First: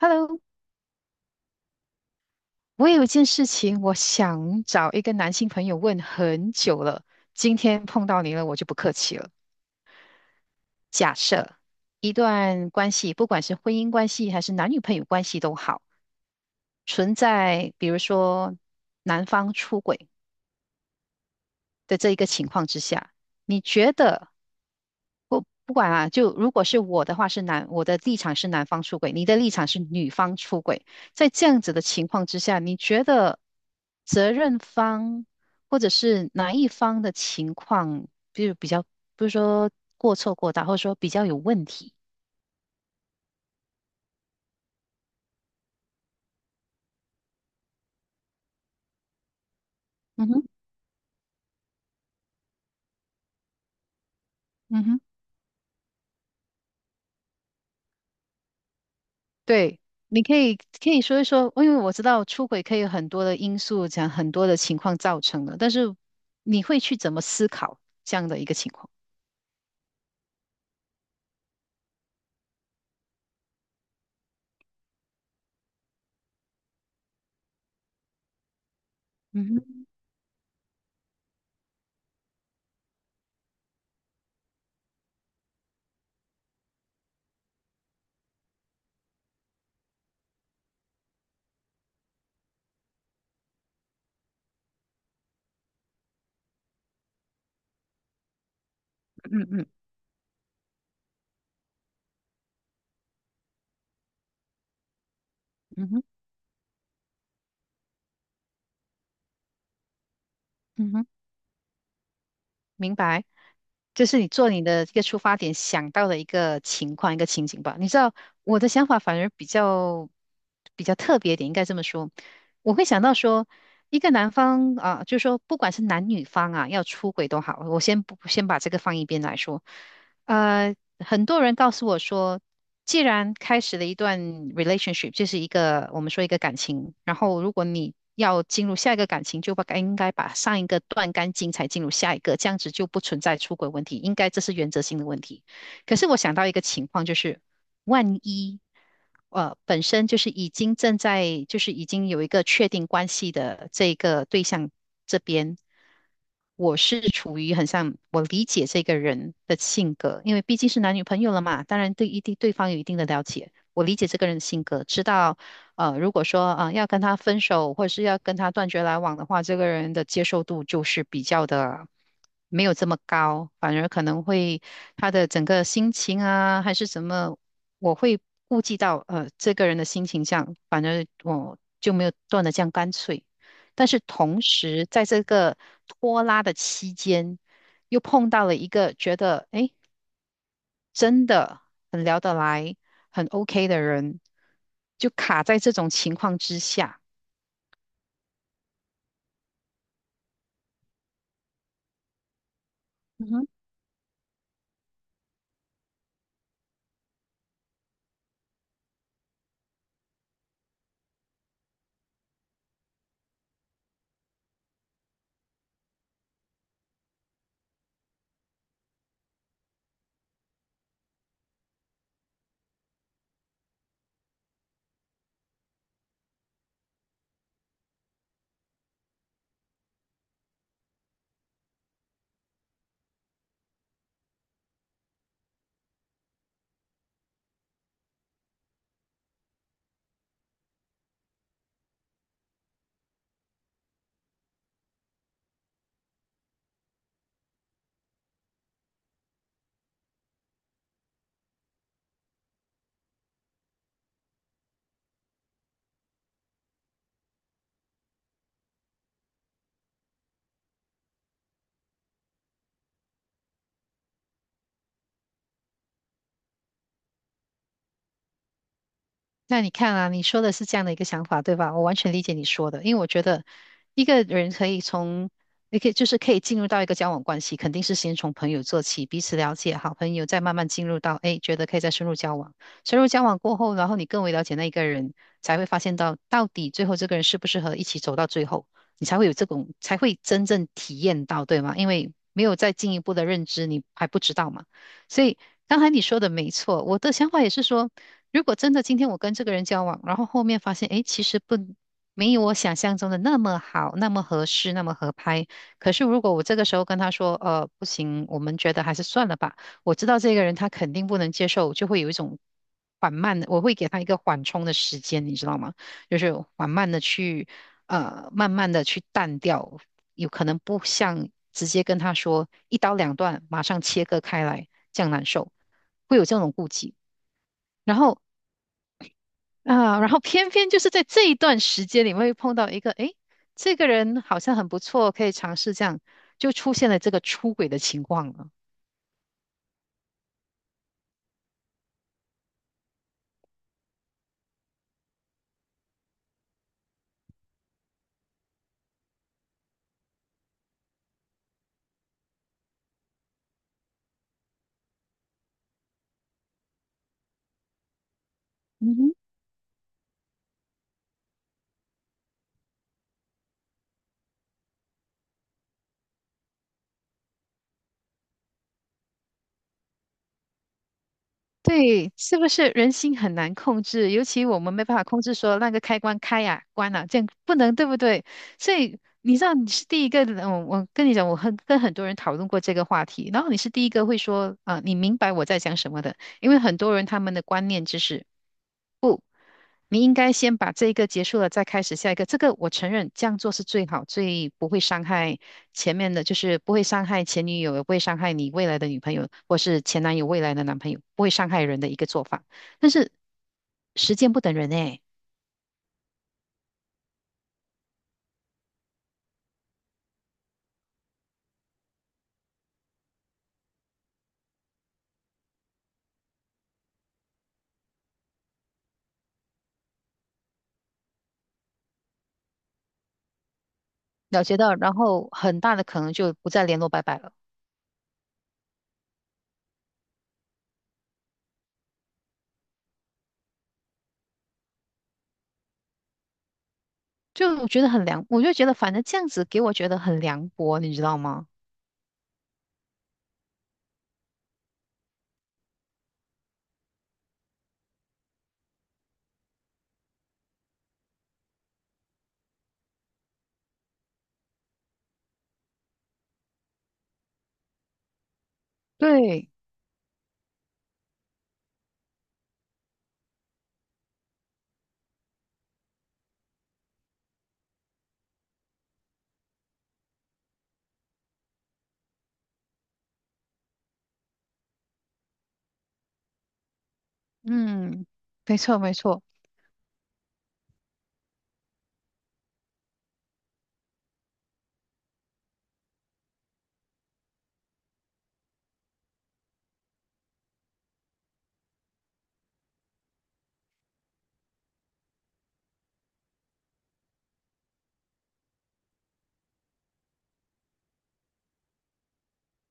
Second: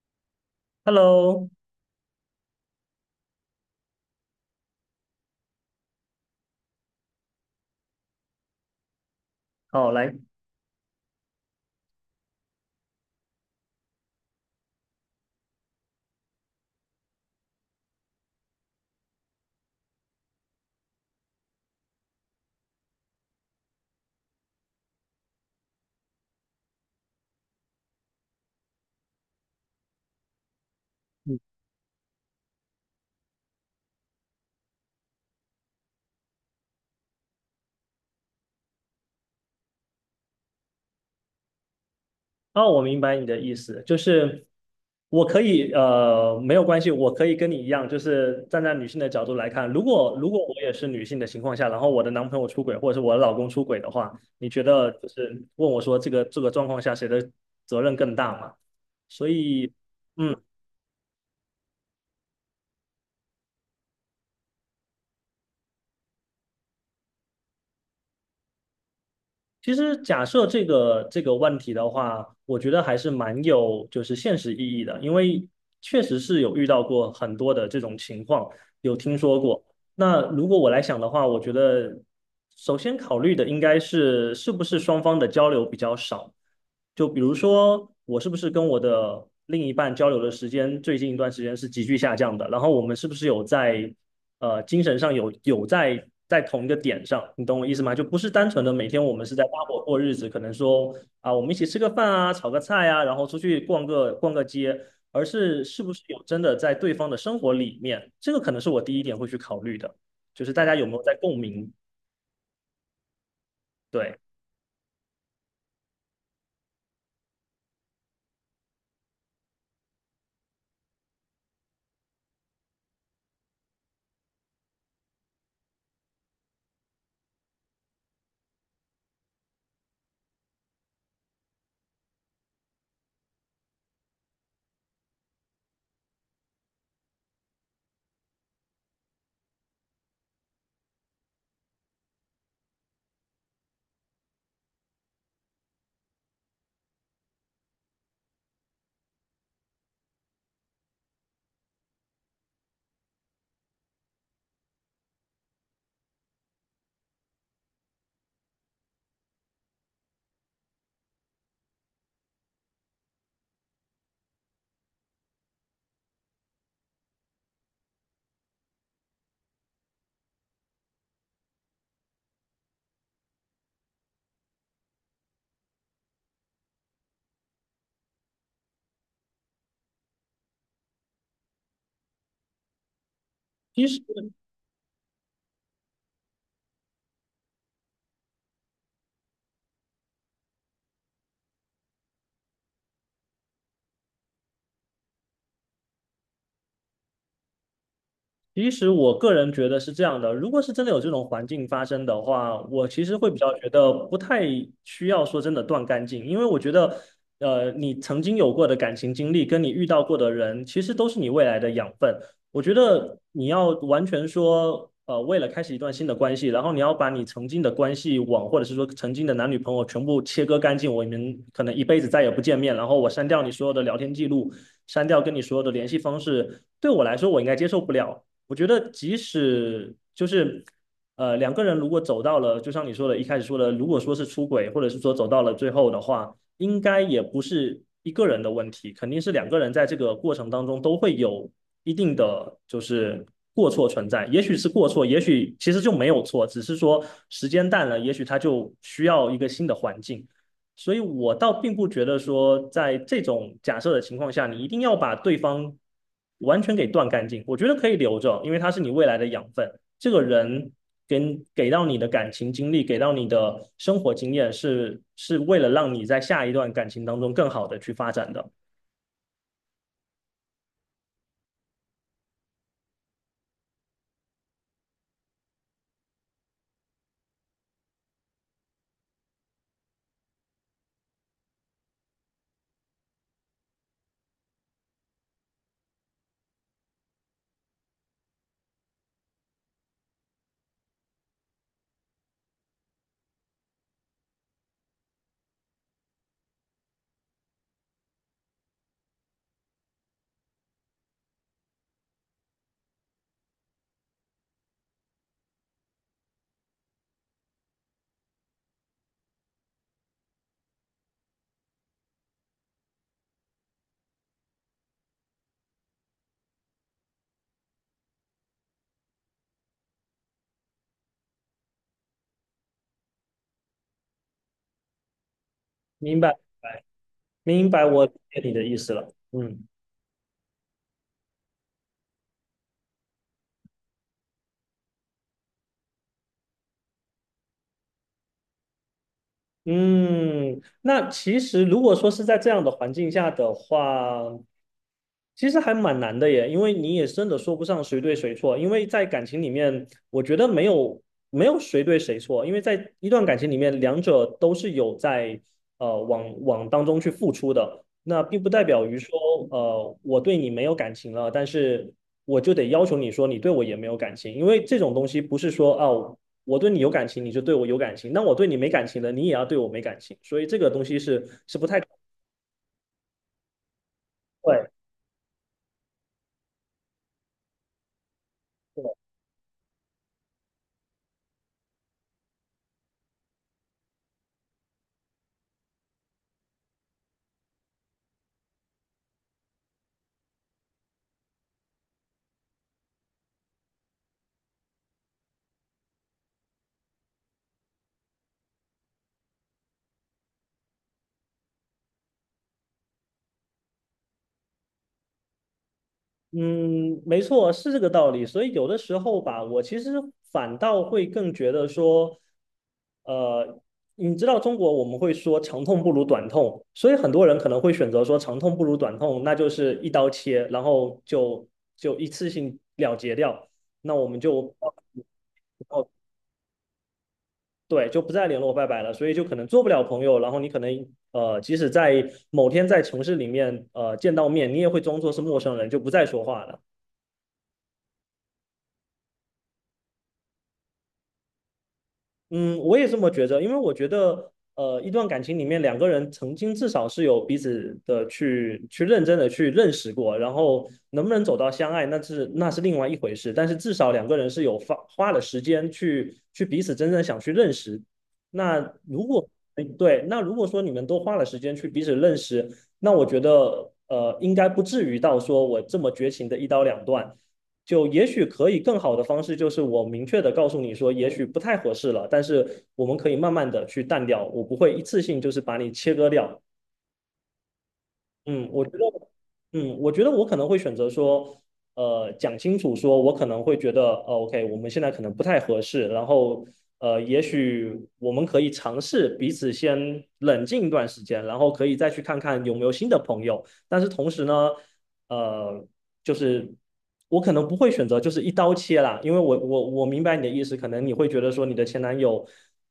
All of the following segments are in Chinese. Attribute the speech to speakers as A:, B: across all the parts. A: Hello，
B: Hello，
A: 我有一件事情，我想找一个男性朋友问很久了。今天碰到你了，我就不客气了。
B: 好，来，
A: 假设一段关系，不管是婚姻关系还是男女朋友关系都好，存在比如说男方出轨的这一个情况之下，你觉得不管啊，就如果是我的话是男，我的立场是男方出轨，你的立场是女方出轨，在这样子的情况之下，你觉得责任方或者是哪一方的情况，就如比较，不是说过错过大，或者说比较有问题？
B: 哦，我明白你的意思，就是我可以，没有关系，我可以跟你一样，就是站在女性的角度来看，如果
A: 嗯
B: 如果
A: 哼。
B: 我也是女性的情况下，然后我的男朋友出轨或者是我的老公出轨的话，你觉
A: 嗯
B: 得
A: 哼。
B: 就是问我说这个状况下谁的责任更大嘛？所以，
A: 对。你
B: 嗯，
A: 可以可以说一说，因为我知道出轨可以有很多的因素，讲很多的情况造成的，但是你会去怎么思考这样的一个情况？
B: 其实假设这个问题的话，我觉得还是蛮有就是现实意义的，因为确实是有遇到过很多的这种情况，有听说
A: 嗯
B: 过。
A: 哼。
B: 那如果我来想的话，我觉得首先考虑的应该是是不是双方的交流比较少。就比如说，我是不是跟我的另一半交流的时间最近一段时间是急剧下降的？然后我们是不是有在精神上有在在同一个点上？你懂我意思吗？就不是单纯的每天我们是在
A: 嗯
B: 搭
A: 嗯。
B: 伙过日子，可能说啊我们一起吃个饭啊，炒个菜啊，然后出去逛个街。而是是
A: 嗯
B: 不是
A: 哼。
B: 有真的在对方的生活里面，这个可能是我第一点会去考虑的，就是大家有没
A: 嗯
B: 有
A: 哼。
B: 在共鸣。
A: 明白，就
B: 对，
A: 是你做你的一个出发点想到的一个情况、一个情景吧。你知道我的想法反而比较特别一点，应该这么说。我会想到说，一个男方啊，就是说不管是男女方啊，要出轨都好，我先不先把这个放一边来说。呃，很多人告诉我说，既然开始了一段 relationship，就是一个我们说一个感情，然后如果你要进入下一个感情，就把应该把上一个断干净才进入下一个，这样子就不存在出轨问题，应该这是原则性的问题。可是我想到一个情况，就是万一本身就是已经正在就是已经有一个确定关系的这个对象这边，我是处于很像我理解这个人的性格，因为毕竟是男女朋友了嘛，当然对一定对方有一定的了解，我理解这个人的性格，知道如果说啊、要跟他分手或者是要跟他断绝来往的话，这个人的接受度就是比较的。没有这么高，反而可能会他的整个心情啊，还是什么我会顾及到这个人的心情这样，反正我就没有断的这样干脆。
B: 其
A: 但
B: 实
A: 是同时，在这个拖拉的期间，又碰到了一个觉得诶真的很聊得来、很 OK 的人，就卡在这种情况之下。
B: 其实我个人觉得是这样的，如果是真的有这种环境发生的话，我其实会比较觉得不太需要说真的断干净，因为我觉得，你曾经有过的感情经历跟你遇到过的人，其实都是你未来的养分。我觉得你要完全说，为了开始一段新的关系，然后你要把你曾经的关系网，或者是说曾经的男女朋友全部切割干净，我们可能一辈子再也不见面，然后我删掉你所有的聊天记录，删掉跟你所有的联系方式，对我来说我应该接受不了。我觉得即使就是，两个人如果走到了，就像你说的，一开始说的，如果说是出轨，或者是说走到了最后的话，应该也不是一个人的问题，肯定是两个人在这个过程当中都会有一定的就是过错存在，也许是过错，也许其实就没有错，只是说时间淡了，也许他就需要一个新的环境。所以我倒并不觉得说，在这种假设的情况下，你一定要把对方完全给断干净。我觉得可以留着，因为他是你未来的养分。这个人给到你的感情经历，给到你的生活经验是，是为了让你在下一段感情当中更好的去发展的。
A: 那你看啊，你说的是这样的一个想法，对吧？我完全理解你说的，因为我觉得一个人可以从，也可以可以进入到一个交往关系，肯定是先从朋友做起，彼此了解，好朋友，再慢慢进入到，哎，觉得可以再深入交往。深入交往过后，然后你更为了解那一个人，才会发现到到底最后这个人适不适合一起走到最后，你才会有这种，才会真正体验到，对吗？因为没有再进一步的认知，你还不知道嘛。所以刚才你说的没错，我的想法也是说。如果真的今天我跟这个人交往，然后后面发现，诶，其实不，没有我想象中的那么好，那么合适，那么合拍。可是如果我这个时候跟他说，不行，我们觉得还是算了吧。我知道这个人他肯定不能接受，我就会有一种缓慢的，我会给他一个缓冲的时间，你知道吗？就是缓慢的去，慢慢的去淡掉，有可能不像直接跟他说一刀两断，马上切割开来，这样难受，会
B: 明
A: 有
B: 白，
A: 这种顾忌。
B: 明白，
A: 然
B: 我理
A: 后
B: 解你的意思了。嗯
A: 啊，然后偏偏就是在这一段时间里面会碰到一个，诶，这个人好像很不错，可以尝试这样，就出现了这个出轨的情况了。
B: 嗯，那其实如果说是在这样的环境下的话，其实还蛮难的耶，因为你也真的说不上谁对谁错，因为在感情里面，我觉得没有谁对谁错，因为在一段感情里面，两者都是有在往往当中去付出的，那并不代表
A: 嗯
B: 于
A: 哼。
B: 说我对你没有感情了，但是我就得要求你说你对我也没有感情，因为这种东西不是说哦我对你有感情你就对我有感情，那我对你没感情了，你也要对我没感情，所以这个东西是是不太对。
A: 对，是不是人心很难控制？尤其我们没办法控制说那个开关开呀、关了，这样不能，对不对？所以你知道你是第一个，我跟你讲，我很跟很多人讨论过这个话题，然后你是第一个会说，啊、你明白我在讲什么的，因为很多人他们的观念就是。你应该先把这一个结束了，再开始下一个。这个我承认，这样做是最好，最不会伤害前面的，就是不会伤害前女友，也不会伤害你未来的女朋友，或是前男友未来的男朋友，不会伤害人的一个做法。但是时间不等人诶，
B: 嗯，没错，是这个道理。所以有的时候吧，我其实反倒会更觉得说，呃，你知道中国我们会说长痛不如短痛，所以很多人可能会选择说长痛不如短痛，那就是一刀切，然后就一次性了结掉，那我们
A: 了
B: 就
A: 解到，然后很大的
B: 哦，
A: 可能就不再联络，拜拜了。
B: 对，就不再联络，拜拜了。所以就可能做不了朋友，然后你可能即使在某天在城市里面见到面，你也会装作是陌生人，就不再说话了。
A: 就我觉得很凉，我就觉得反正这样子给我觉得很凉薄，你知道吗？
B: 嗯，我也这么觉着，因为我觉得，一段感情里面两个人曾经至少是有彼此的去认真的去认识过，然后能不能走到相爱，那是另外一回事，但是至少两个人是有花了时间去彼此真正想去认识。那如果
A: 对。
B: 哎对，那如果说你们都花了时间去彼此认识，那我觉得应该不至于到说我这么绝情的一刀两断。就也许可以更好的方式，就是我明确的告诉你说，也许不太合适了，但是我们可以慢慢的去淡掉，我不会一次性就是把你切割掉，
A: 嗯，
B: 嗯，
A: 没
B: 我觉
A: 错没
B: 得，
A: 错。
B: 嗯，我觉得我可能会选择说，讲清楚说，我可能会觉得，哦，OK，我们现在可能不太合适，然后，也许我们可以尝试彼此先冷静一段时间，然后可以再去看看有没有新的朋友。但是同时呢，呃，就是我可能不会选择就是一刀切啦，因为我明白你的意思，可能你会觉得说你的前男友，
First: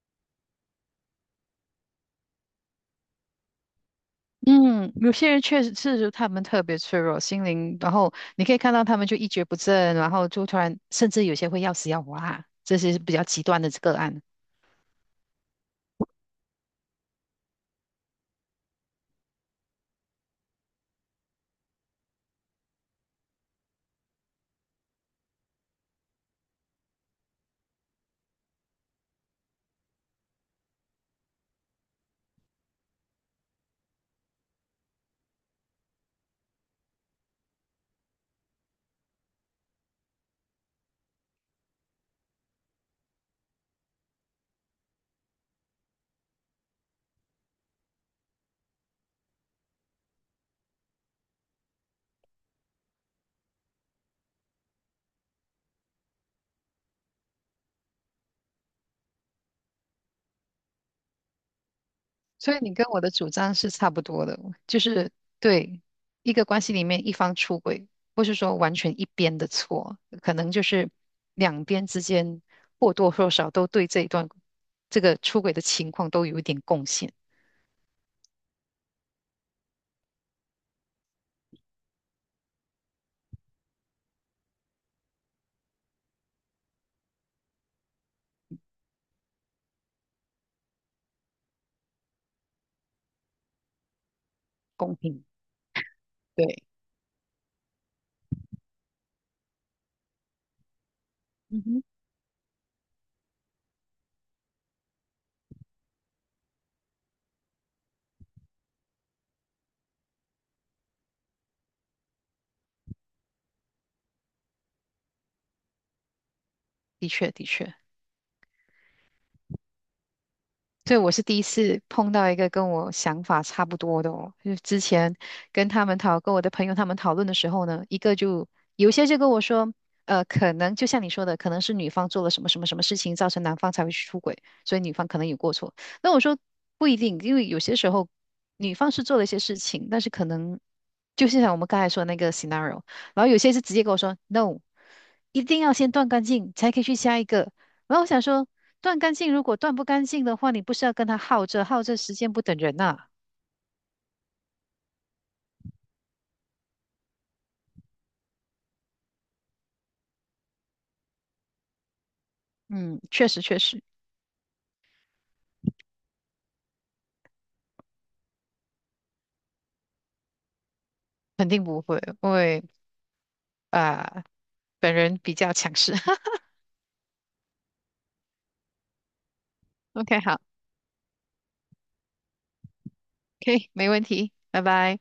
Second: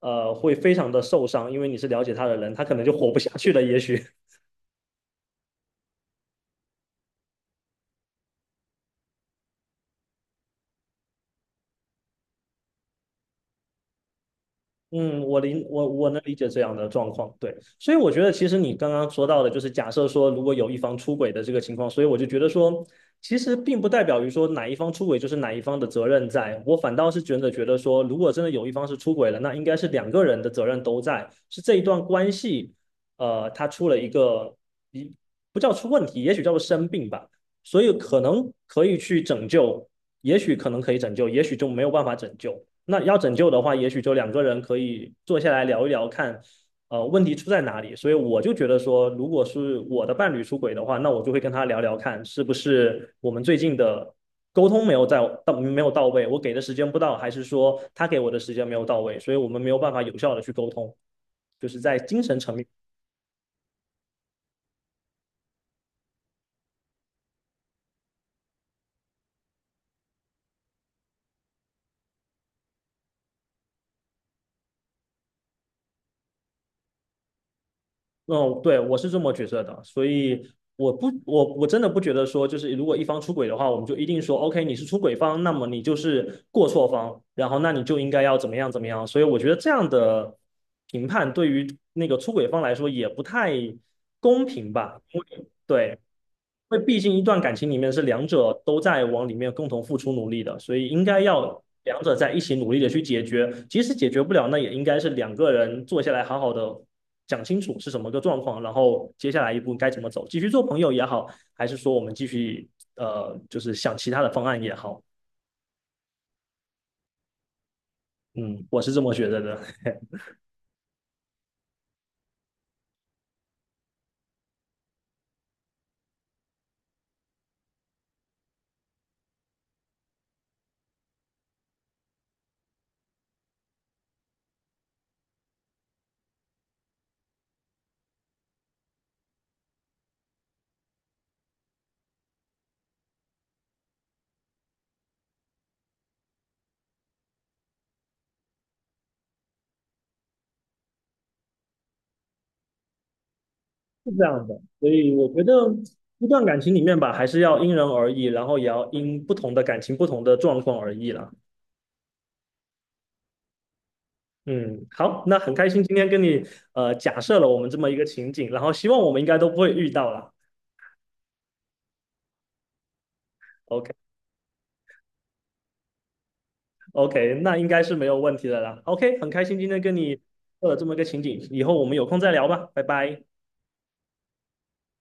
B: 会非常的受伤，因为你是了解他的人，他可能就活不下去了，也许。
A: 嗯，有些人确实是他们特别脆弱，心灵，然后你可以看到他们就一蹶不振，然后就突然，甚至有些会要死要活啊，这些是比较极端的个案。
B: 嗯，我能理解这样的状况，对，所以我觉得其实你刚刚说到的，就是假设说如果有一方出轨的这个情况，所以我就觉得说，其实并不代表于说哪一方出轨就是哪一方的责任在，我反倒是觉得说，如果真的有一方是出轨了，那应该是两个人的责任都在，是这一段关系，它出了一个一不叫出问题，也许叫做生病吧。所以可能可以去拯救，也许可能可以拯救，也许就没有办法拯救。那要拯救的话，也许就两个人可以坐下来聊一聊，看问题出在哪里。所以我就觉得说，如果是我的伴侣出轨的话，那我就会跟他聊聊看，是不是我们最近的沟通没有在到没有到位，我给的时间不到，还是说他给我的时间没有到位，所以我们没有办法有效的去沟通，就是在精神
A: 所
B: 层
A: 以
B: 面
A: 你跟我的主张是差不多的，就是对一个关系里面一方出轨，不是说完全一边的错，可能就是两边之间或多或少都对这一段这个出轨的情况都有一点贡献，
B: 嗯，对，我是这么觉得的，所以我真的不觉得说，就是如果一方出轨的话，我们就一定说，OK，你是出轨方，那么你就是过错方，然后那你就应该要怎么样怎么样。所以我觉得这样的评判对于那个出轨方来说也不太公平
A: 公
B: 吧，因
A: 平。
B: 为对。
A: 对。
B: 因为毕竟一段感情里面是两者都在往里面共同付出努力的，所以应该要
A: 嗯哼。
B: 两者在一起努力的去解决。即使解决不了，那也应该是两个人坐下来好好的讲清楚是什么个状况，然后接下来一步该怎么走，继续做朋友也好，还是说我们继续就是想其他的方案也好。
A: 的确，的确。
B: 嗯，我是这么觉得的，是
A: 对，我是第一次碰到一个跟我想法差不多的哦。就是之前跟他们讨，跟我的朋友他们讨论的时候呢，一个就有些就跟我说，可能就像你说的，可能是女方做了什么什么什么事情，造成男方才会去出轨，所以女方可能有过错。那我说不一定，因为有些时候女方是做了一些事情，但是可能就是像我们刚才说的那个 scenario，然后有些是直接跟我说 no，一定要先断干净才可以去下一个。然后我想说。断干净，如果断不干净的话，你不是要跟他耗着，耗着时间不等人呐、
B: 这样的。所以我觉得一段感情里面吧，还是要因人而异，然后也要因不同的感情、不同的状况而异啦。
A: 嗯，确实确实，
B: 嗯，好，那很开心今天跟你假设了我们这么一个情景，然后希望我们应该都不会遇到了。
A: 肯定不会，因为
B: OK。
A: 啊、本人比较强势。
B: OK，那应该是没有问题的啦。OK，很开心今天跟
A: OK，
B: 你
A: 好，
B: 做了这么一个情景，以后我们有空再聊吧，拜拜。
A: 可以，没问题，拜拜。